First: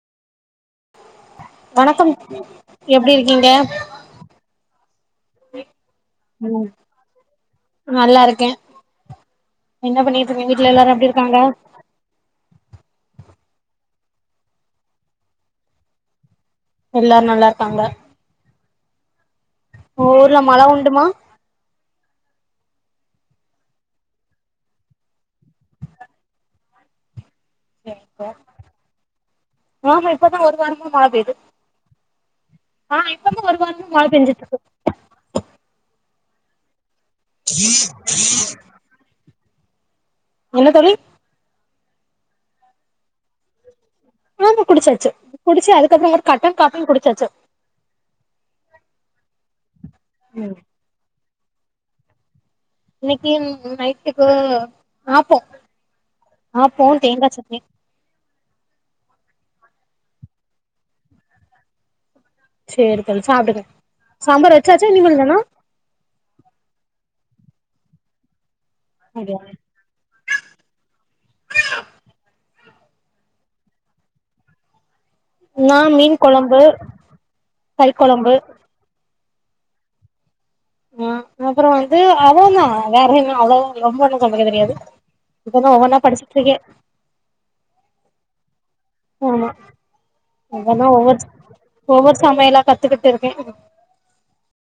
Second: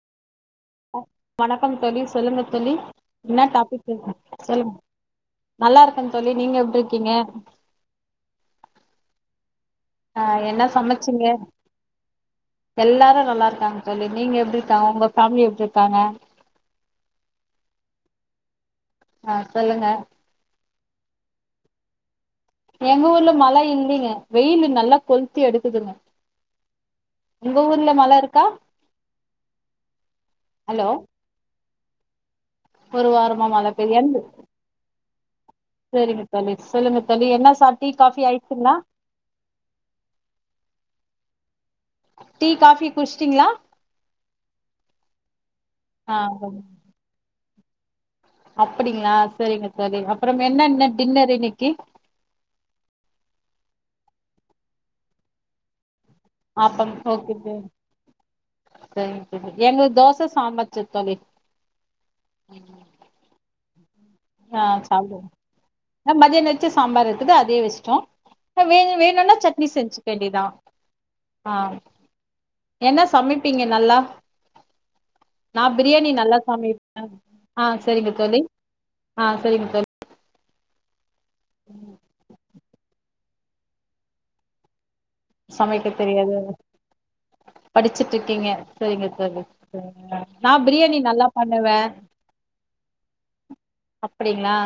அ வணக்கம் தோழி சொல்லுங்க தோழி எப்டி என்ன இருக்கீங்க டாபிக் பேசலா சொல்லுங்க நல்லா இருக்கன் தோழி நீங்க ம் எப்டி இருக்கீங்க நல்லா இருக்கே என்ன ஆ பண்ணிட்டிருக்கீங் என்ன வீட்ல எல்லாரு எப்டி சமச்சீங்க இருக்காங்க எல்லாரு நல்லா இருக்காங்க தோழி நீங்க எப்டிருக்கா உங்க ஃபேம்லி எப்டி இருக்காங்க எல்லாரு நல்லாருக்காங்க ஆ சொல்லுங்க உங்க ஊர்ல மழ உண்டுமா எங்க ஊர்ல மழ இல்லைங்க வெயிலு நல்லா கொள்த்தி எடுக்குதுங்க உங்க ஊர்ல மழ இருக்கா ஆமா இப்பதா ஒரு ஹலோ வாரமா மழ பெய்து ஆ இப்பதா ஒரு வாரமா மழ பெஞ்சுட்ருக்கு செரிங்க தோழி சொல்லுங்க தோழி என்ன சாப் டீ காஃபி ஆயி ச்சிங்ளா? என்ன தோழி? டீ காஃபி குச்ட்டீங்களா? ஆமா குடிச்சாச்சு குடிச்சு அதுக்கப்ற ஆ ஒரு கட்டன் காபியு குடிச்சாச்சு அப்பிடிங்ளா சரிங்க தோழி அப்றம் என்னன்ன டின்னர் இன்னக்கி? இன்னக்கி நைட்டுக்கு ஆப்போ ஆப்போ தேங்கா சட்னி செரிங் தோழி எங்கள் தோச சாம்பார் சட் தோழி சேரி தோழி சாப்டுங்க சாம்பார் வச்சாச்சா இனிமேல் தானா? அ மதியான வச்ச சாம்பார் இருக்குது அதயே வச்சுடோ அ வே வேணுன்னா சட்னி செஞ்சுக்க வேண்டியதா ஆ என்ன சமப்பீங்க நல்லா? நா பிரியாணி மீன் நல்லா கொழம்பு சமைப்பே ஆ கறி செரிங்க கொழம்பு தோழி ஆ செரிங்க தோழி ம் அப்றோ வந்து அவளொதா வேற என்ன அவ்ளொதா ரொம்ப ஒன்னு சமைக்க தெரியாது இப்பதா ஒவ்வொன்னா படிச்சிட்ருக்கே படிச்சிட்ருக்கீங்க செரிங்க தோழி ஆமா ஆ நா இப்பதா பிரியாணி ஒவ்வொரு நல்லா பண்ணுவே ஒவ்வொரு சமையலா கத்துக்கிட்டுருக்கே அப்புடிங்ளா